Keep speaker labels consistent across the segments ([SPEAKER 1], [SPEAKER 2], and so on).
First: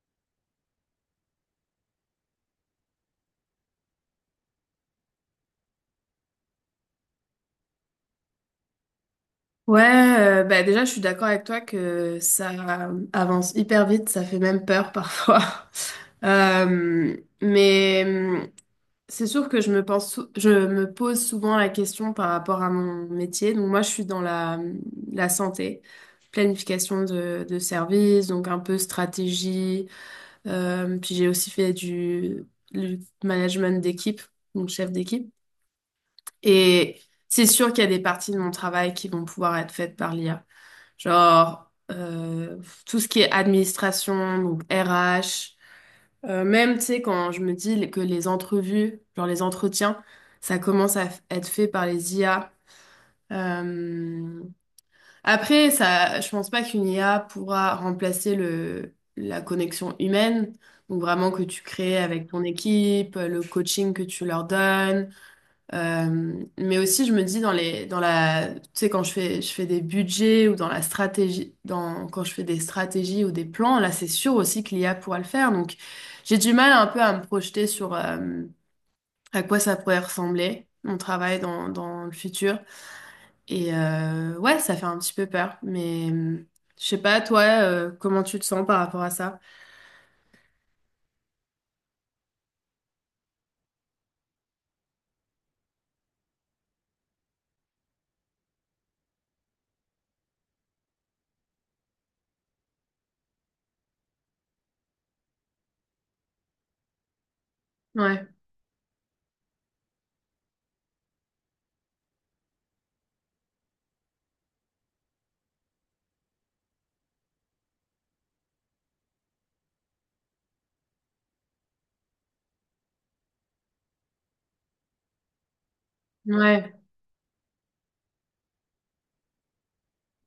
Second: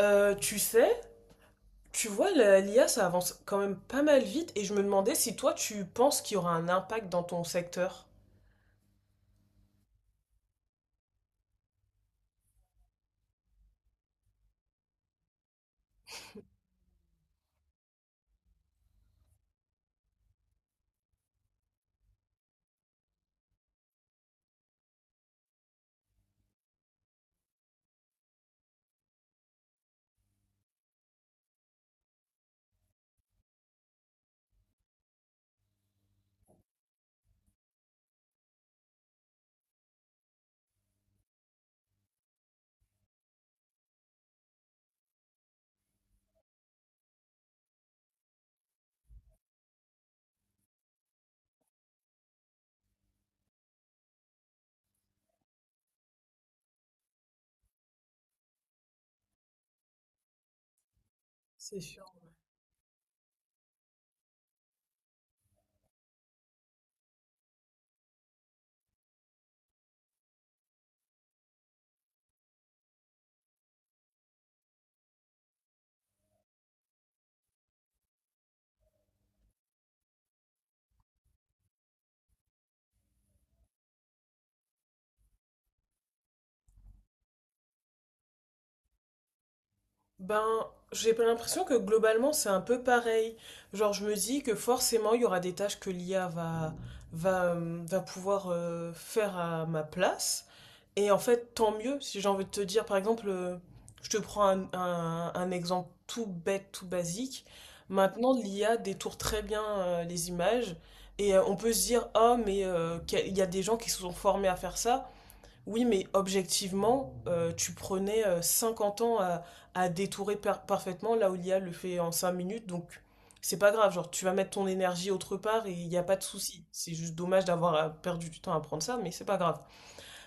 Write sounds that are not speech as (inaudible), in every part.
[SPEAKER 1] Tu sais, tu vois, l'IA, ça avance quand même pas mal vite et je me demandais si toi, tu penses qu'il y aura un impact dans ton secteur.
[SPEAKER 2] Ouais, bah déjà, je suis d'accord avec toi que ça avance hyper vite, ça fait même peur parfois. (laughs) Euh, mais c'est sûr que je me pose souvent la question par rapport à mon métier. Donc moi, je suis dans la santé, planification de services, donc un peu stratégie. Puis j'ai aussi fait du management d'équipe, donc chef d'équipe. Et c'est sûr qu'il y a des parties de mon travail qui vont pouvoir être faites par l'IA. Genre, tout ce qui est administration, donc RH, même, tu sais, quand je me dis que les entrevues, genre les entretiens, ça commence être fait par les IA. Euh, Après, ça, je pense pas qu'une IA pourra remplacer la connexion humaine, donc vraiment que tu
[SPEAKER 1] C'est
[SPEAKER 2] crées
[SPEAKER 1] sûr.
[SPEAKER 2] avec ton équipe, le coaching que tu leur donnes, mais aussi, je me dis dans les, dans la, tu sais, je fais des budgets ou dans la stratégie, quand je fais des stratégies ou des plans, là, c'est sûr aussi que l'IA pourra le faire. Donc, j'ai du mal un peu à me projeter sur à quoi ça pourrait ressembler, mon travail dans le futur. Et ouais, ça fait un petit peu peur. Mais je sais pas, toi, comment tu te sens par rapport à ça?
[SPEAKER 1] Ben, j'ai pas l'impression que globalement, c'est un peu pareil. Genre, je me dis que forcément, il y aura des tâches que l'IA va pouvoir faire à ma place. Et en fait, tant mieux, si j'ai envie de te dire, par exemple, je te prends un exemple tout bête, tout basique.
[SPEAKER 2] Ouais,
[SPEAKER 1] Maintenant, l'IA détourne très bien les images et on peut se dire, ah, mais il y a des gens qui se sont formés à faire ça. Oui, mais objectivement, tu prenais 50 ans à détourer parfaitement là où l'IA le fait en 5 minutes, donc c'est pas grave, genre tu vas mettre ton énergie autre part et il n'y a pas de souci.
[SPEAKER 2] ouais,
[SPEAKER 1] C'est juste dommage d'avoir perdu du temps à prendre ça, mais c'est pas grave.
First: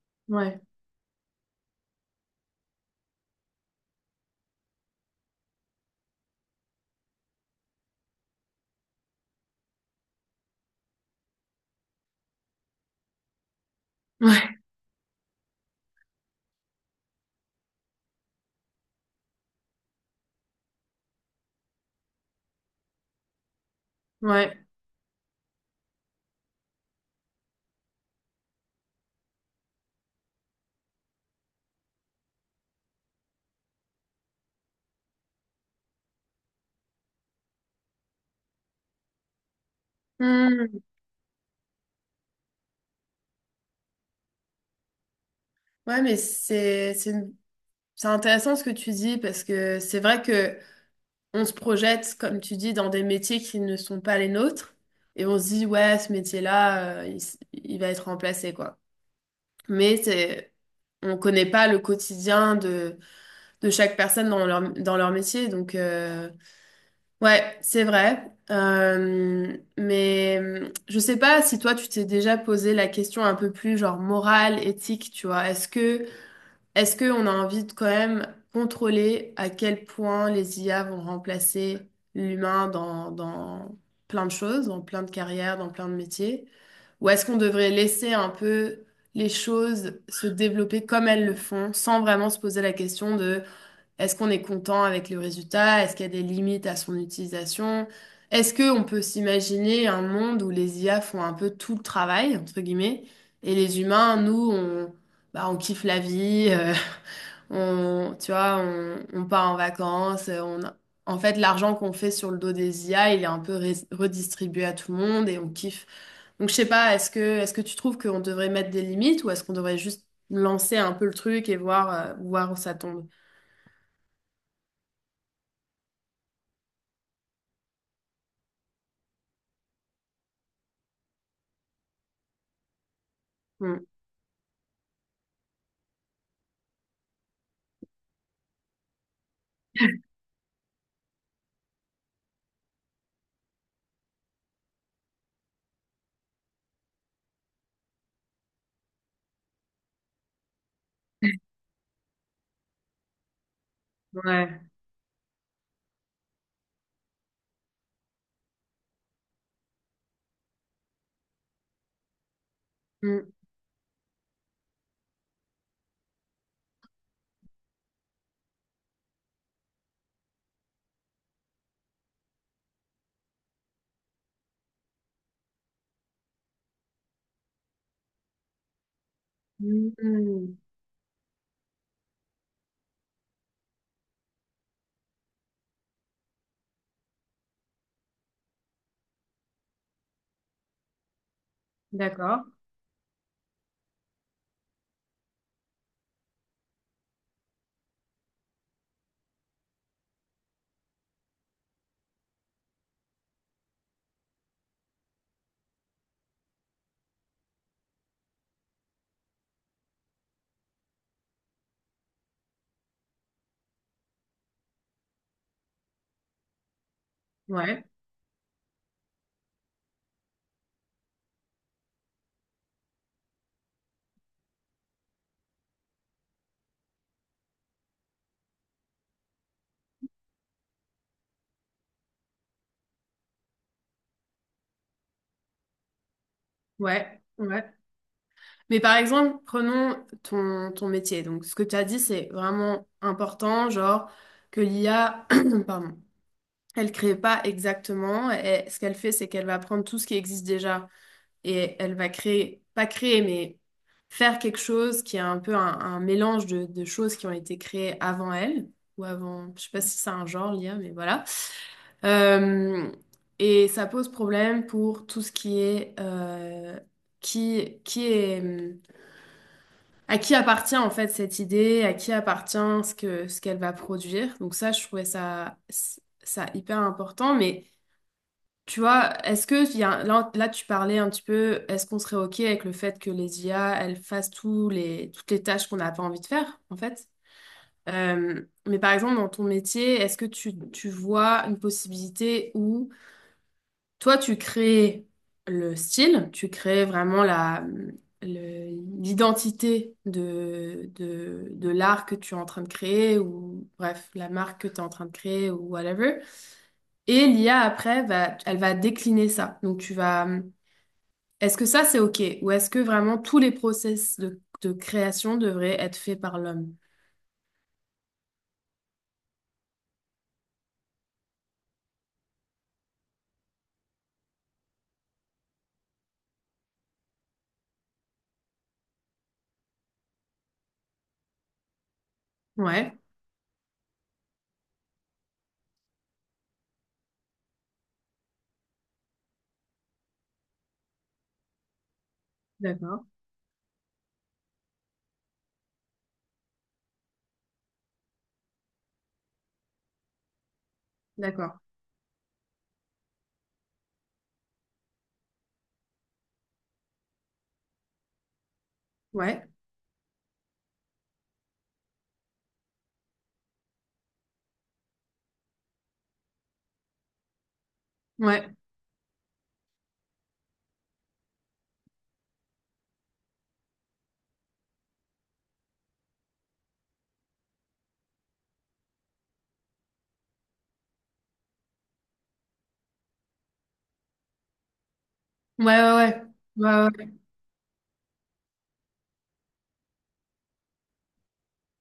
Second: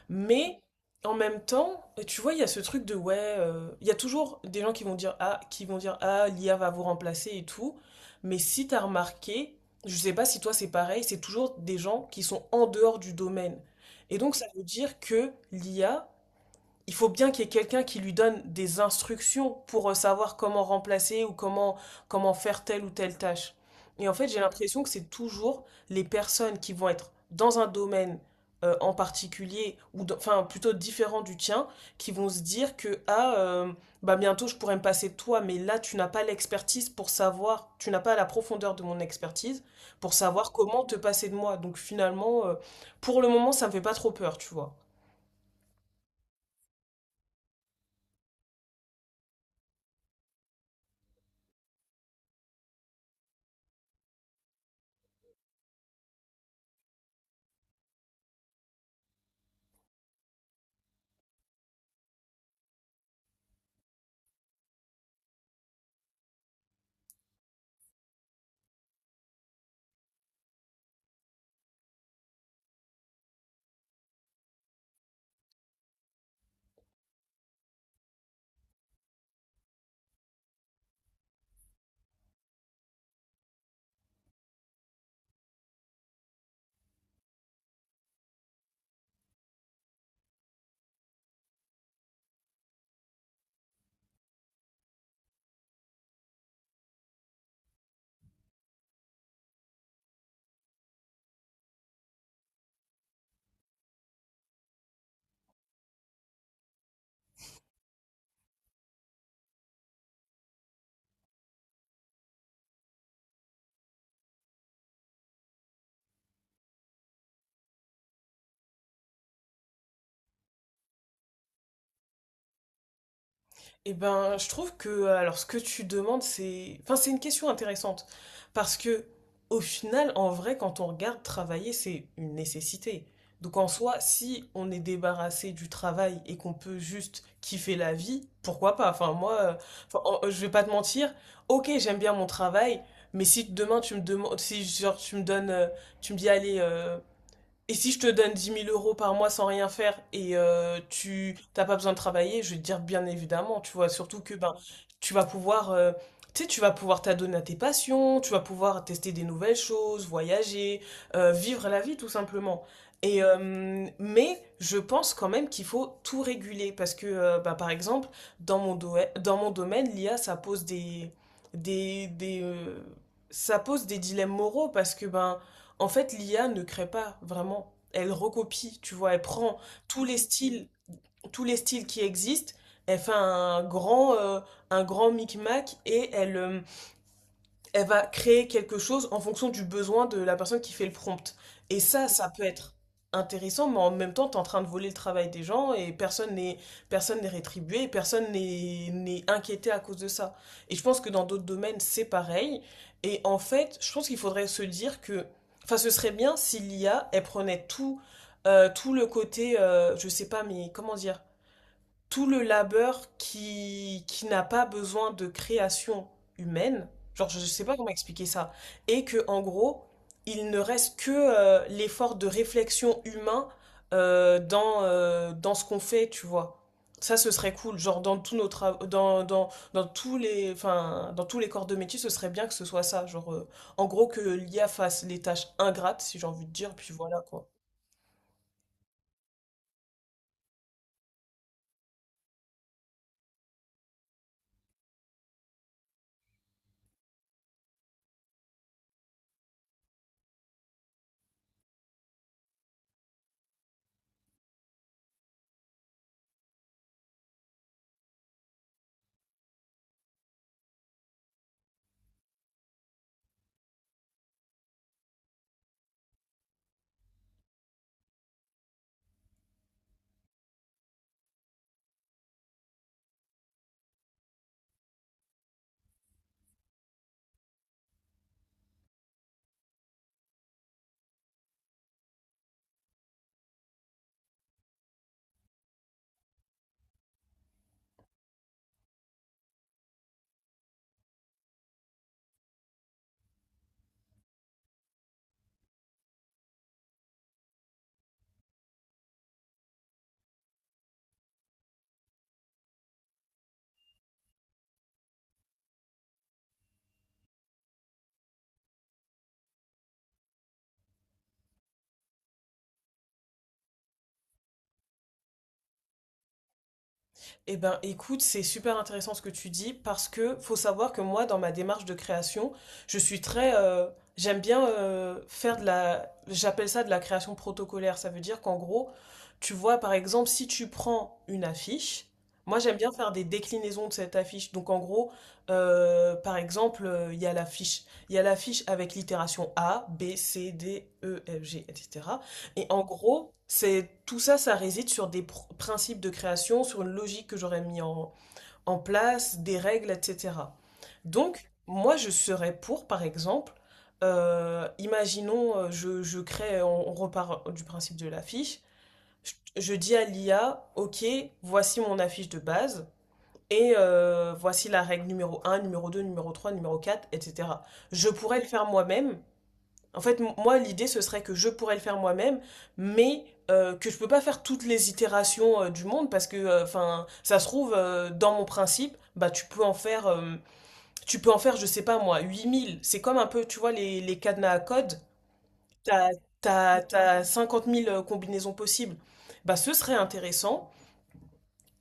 [SPEAKER 1] Mais
[SPEAKER 2] ouais,
[SPEAKER 1] en même temps, tu vois, il y a ce truc de il y a toujours des gens qui vont dire ah, l'IA va vous remplacer et tout. Mais si t'as remarqué, je sais pas si toi c'est pareil, c'est toujours des gens qui sont en dehors du domaine. Et donc ça
[SPEAKER 2] ouais,
[SPEAKER 1] veut dire que l'IA il faut bien qu'il y ait quelqu'un qui lui donne des instructions pour savoir comment remplacer ou comment faire telle ou telle tâche. Et en fait, j'ai
[SPEAKER 2] ouais.
[SPEAKER 1] l'impression que c'est toujours les personnes qui vont être dans un domaine en particulier, ou enfin plutôt différent du tien, qui vont se dire que ah, bah bientôt je pourrais me passer de toi, mais là tu n'as pas l'expertise pour savoir, tu n'as pas la profondeur de mon expertise pour savoir
[SPEAKER 2] Hmm.
[SPEAKER 1] comment te passer de moi. Donc finalement, pour le moment, ça me fait pas trop peur, tu vois.
[SPEAKER 2] Ouais, mais c'est intéressant ce que tu dis parce que c'est vrai que on se projette, comme tu dis, dans des métiers qui ne sont pas les nôtres et on se dit ouais, ce métier-là, il va être remplacé quoi. Mais c'est, on connaît pas le quotidien de chaque personne dans leur métier, donc ouais, c'est vrai. Mais je sais pas si toi tu t'es déjà posé la question un peu plus genre morale, éthique, tu vois. Est-ce qu'on a envie de quand même contrôler à quel point les IA vont remplacer l'humain dans plein de choses, dans plein de carrières, dans plein de métiers? Ou est-ce qu'on devrait laisser un peu les choses se développer comme elles le font, sans vraiment se poser la question de est-ce qu'on est content avec le résultat? Est-ce qu'il y a des limites à son utilisation? Est-ce qu'on peut s'imaginer un monde où les IA font un peu tout le travail, entre guillemets, et les humains, nous, on, bah, on kiffe la vie, (laughs) on part en vacances, en fait, l'argent qu'on fait sur le dos des IA, il est un peu redistribué à tout le monde et on kiffe. Donc, je sais pas, est-ce que tu trouves qu'on devrait mettre des limites ou est-ce qu'on devrait juste lancer un peu le truc et voir, voir où ça tombe?
[SPEAKER 1] Eh ben, je trouve que alors ce que tu demandes, c'est, enfin, c'est une question intéressante parce que au final, en vrai, quand on regarde travailler, c'est une nécessité. Donc en
[SPEAKER 2] Hmm.
[SPEAKER 1] soi, si on est débarrassé du travail et qu'on peut juste kiffer la vie, pourquoi pas? Enfin moi, enfin, je vais pas te mentir. Ok, j'aime bien mon travail, mais si demain tu me demandes, si genre tu me donnes, tu me dis allez et si je te donne 10 000 euros par mois sans rien faire et tu t'as pas besoin de travailler, je vais te dire bien évidemment, tu vois, surtout que ben
[SPEAKER 2] Ouais.
[SPEAKER 1] tu vas pouvoir tu sais, tu vas pouvoir t'adonner à tes passions, tu vas pouvoir tester des nouvelles choses, voyager, vivre la vie tout simplement.
[SPEAKER 2] Mm,
[SPEAKER 1] Mais je pense quand même qu'il faut tout réguler parce que bah, par exemple, dans mon domaine, l'IA des des euh, ça pose des dilemmes moraux parce que ben en fait, l'IA ne crée pas vraiment. Elle recopie, tu vois, elle prend tous les
[SPEAKER 2] mm.
[SPEAKER 1] styles, tous les styles qui existent, elle fait un grand micmac et elle va créer quelque chose en fonction du besoin de la personne qui fait le prompt. Et ça peut
[SPEAKER 2] D'accord.
[SPEAKER 1] être intéressant, mais en même temps, tu es en train de voler le travail des gens et personne n'est rétribué, et personne n'est inquiété à cause de ça. Et je pense que dans d'autres domaines, c'est pareil. Et en fait, je pense qu'il faudrait se dire que, enfin, ce serait bien si l'IA, elle prenait tout, tout le côté, je sais pas, mais comment dire, tout le labeur qui n'a pas besoin de création humaine. Genre, je ne sais pas
[SPEAKER 2] Ouais,
[SPEAKER 1] comment expliquer ça. Et que, en gros, il ne reste que l'effort de réflexion humain dans ce qu'on fait, tu vois. Ça, ce serait cool. Genre, dans tous les, enfin, dans tous les corps de métier, ce serait bien que ce soit ça. Genre, en gros, que l'IA fasse les tâches ingrates, si j'ai envie de dire, puis voilà,
[SPEAKER 2] ouais,
[SPEAKER 1] quoi.
[SPEAKER 2] ouais. Mais par exemple, prenons ton métier. Donc, ce que tu as dit, c'est vraiment important, genre que l'IA, (clears throat) pardon, elle crée pas exactement. Et ce qu'elle fait, c'est qu'elle va prendre tout ce qui existe déjà et elle va créer, pas créer, mais faire quelque chose qui est un peu un mélange de choses qui ont été créées avant elle ou avant, je sais pas si c'est un genre, l'IA, mais voilà. Euh, et ça pose problème pour tout ce qui est qui est à qui appartient en fait cette idée, à qui appartient ce qu'elle va produire. Donc ça, je trouvais ça hyper important. Mais tu vois, est-ce que il y a, là, là tu parlais un petit peu, est-ce qu'on serait ok avec le fait que les IA elles fassent tous les toutes les tâches qu'on n'a pas envie de faire en fait? Mais par exemple, dans ton métier, est-ce que tu vois une possibilité où toi, tu crées le style, tu crées vraiment l'identité de l'art que tu es en train de créer, ou bref, la marque que tu es en train de créer, ou whatever. Et l'IA, après, elle va décliner ça. Donc, tu vas... Est-ce que ça, c'est OK? Ou est-ce que vraiment tous les process de création devraient être faits par l'homme?
[SPEAKER 1] Eh ben, écoute, c'est super intéressant ce que tu dis parce que faut savoir que moi, dans ma démarche de création, je suis très, j'aime bien j'appelle ça de la création protocolaire. Ça veut dire qu'en gros, tu vois, par exemple, si tu prends une affiche, moi, j'aime bien
[SPEAKER 2] Ouais,
[SPEAKER 1] faire des déclinaisons de cette affiche. Donc, en gros, par exemple, il y a l'affiche avec l'itération A, B, C, D, E, F, G, etc. Et en
[SPEAKER 2] d'accord,
[SPEAKER 1] gros, c'est tout ça, ça réside sur des principes de création, sur une logique que j'aurais mis en place, des règles, etc. Donc,
[SPEAKER 2] d'accord.
[SPEAKER 1] moi, je serais pour, par exemple, imaginons, je crée, on repart du principe de l'affiche, je,
[SPEAKER 2] Ouais,
[SPEAKER 1] je dis à l'IA, OK, voici mon affiche de base, et voici la règle numéro un, numéro 2, numéro 3, numéro 4, etc. Je pourrais le
[SPEAKER 2] ouais,
[SPEAKER 1] faire moi-même, en fait, moi, l'idée, ce serait que je pourrais le faire moi-même, mais que je peux pas faire toutes les itérations du monde parce que, enfin, ça se trouve, dans mon principe, bah, tu peux en faire, je sais pas moi, 8 000. C'est comme un peu, tu vois, les cadenas à code.
[SPEAKER 2] ouais,
[SPEAKER 1] T'as,
[SPEAKER 2] ouais,
[SPEAKER 1] t'as,
[SPEAKER 2] ouais, ouais,
[SPEAKER 1] t'as 50 000 combinaisons possibles. Bah, ce serait intéressant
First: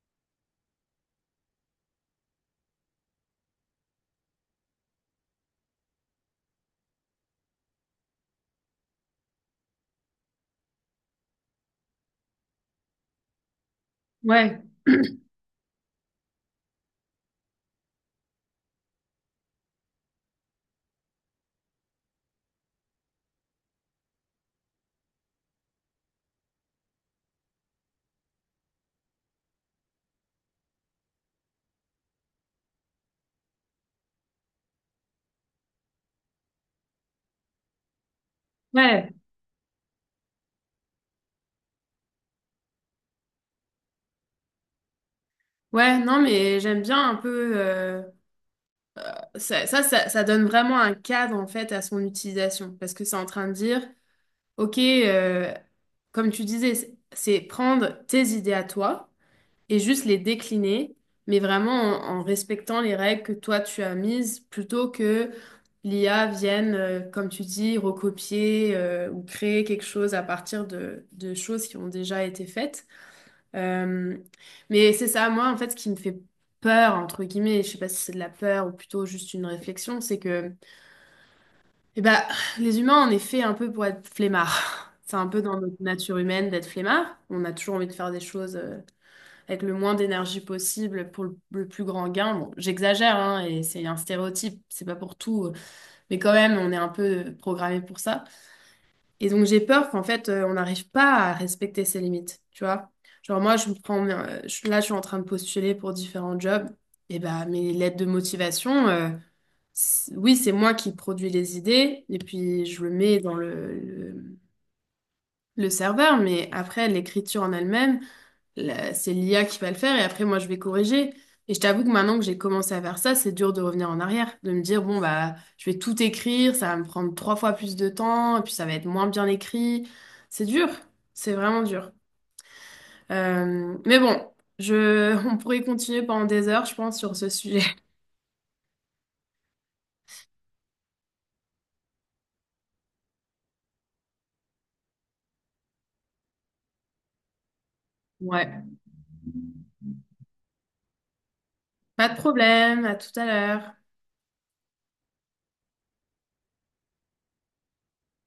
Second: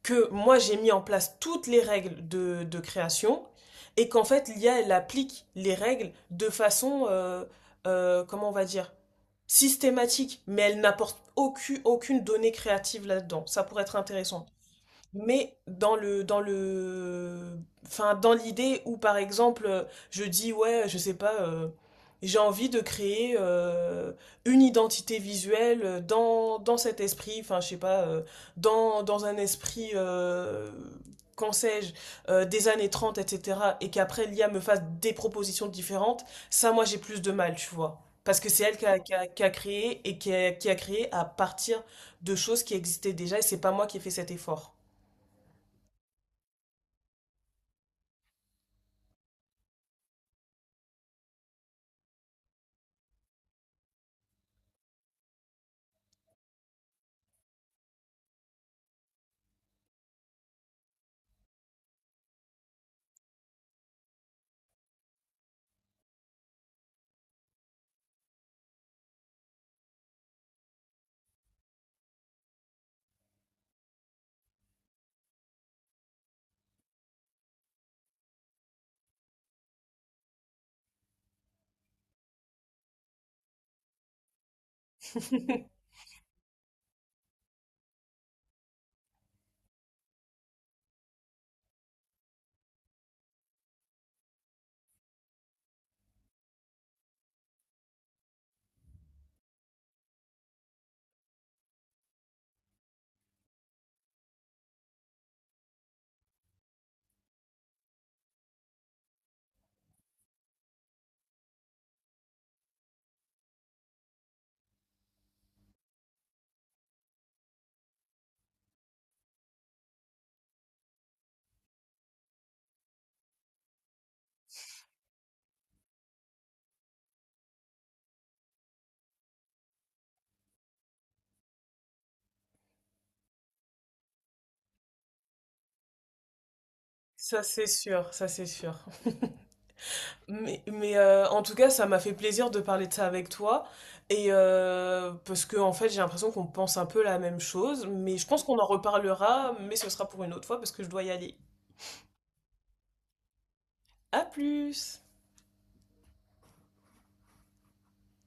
[SPEAKER 1] que moi j'ai mis en place toutes les règles de création et qu'en fait l'I a elle applique les règles de façon, comment on va dire, systématique, mais elle n'apporte aucune donnée créative là-dedans. Ça pourrait être intéressant.
[SPEAKER 2] ouais. Ouais.
[SPEAKER 1] Mais enfin, dans l'idée où, par exemple, je dis, ouais, je sais pas, j'ai envie de créer une identité visuelle dans cet esprit, enfin, je sais pas, dans un esprit, qu'en sais-je, des années 30, etc., et qu'après l'IA me fasse des propositions différentes, ça, moi, j'ai plus de mal, tu vois. Parce que c'est elle qui a,
[SPEAKER 2] Ouais.
[SPEAKER 1] qui
[SPEAKER 2] (clears throat)
[SPEAKER 1] a- qui a créé et qui a créé à partir de choses qui existaient déjà, et c'est pas moi qui ai fait cet effort.
[SPEAKER 2] Ouais, non, mais j'aime bien un peu. Ça ça donne vraiment un cadre en fait à son utilisation parce que c'est en train de dire, ok, comme tu disais, c'est prendre tes idées à toi et juste les décliner, mais vraiment en respectant les règles que toi tu as mises plutôt que l'IA vienne, comme tu dis, recopier ou créer quelque chose à partir de choses qui ont déjà été faites. Euh, mais c'est ça, moi, en fait, ce qui me fait peur, entre guillemets, je sais pas si c'est de la peur ou plutôt juste une réflexion, c'est que eh ben, les humains, on est fait un peu pour être flemmards. (laughs) C'est un peu dans notre nature humaine d'être flemmard. On a toujours envie de faire des choses avec le moins d'énergie possible pour le plus grand gain. Bon, j'exagère, hein, et c'est un stéréotype, c'est pas pour tout, mais quand même, on est un peu programmé pour ça. Et donc j'ai peur qu'en fait on n'arrive pas à respecter ses limites, tu vois. Genre moi je me prends là je suis en train de postuler pour différents jobs et bah mes lettres de motivation oui, c'est moi qui produis les idées et puis je le mets dans le serveur mais après l'écriture en elle-même, c'est l'IA qui va le faire et après moi je vais corriger. Et je t'avoue que maintenant que j'ai commencé à faire ça, c'est dur de revenir en arrière, de me dire bon bah je vais tout écrire, ça va me prendre 3 fois plus de temps et puis ça va être moins bien écrit. C'est dur, c'est vraiment dur. Mais bon, (laughs) on pourrait continuer pendant des heures, je pense, sur ce
[SPEAKER 1] Ça
[SPEAKER 2] sujet.
[SPEAKER 1] c'est sûr, ça c'est sûr. Mais, en tout cas, ça m'a fait plaisir de parler de ça avec toi. Et parce que en fait, j'ai l'impression qu'on pense un peu la même chose. Mais je pense qu'on
[SPEAKER 2] Ouais,
[SPEAKER 1] en reparlera, mais ce sera pour une autre fois parce que je dois y aller.
[SPEAKER 2] pas de problème, à tout à l'heure.
[SPEAKER 1] À plus!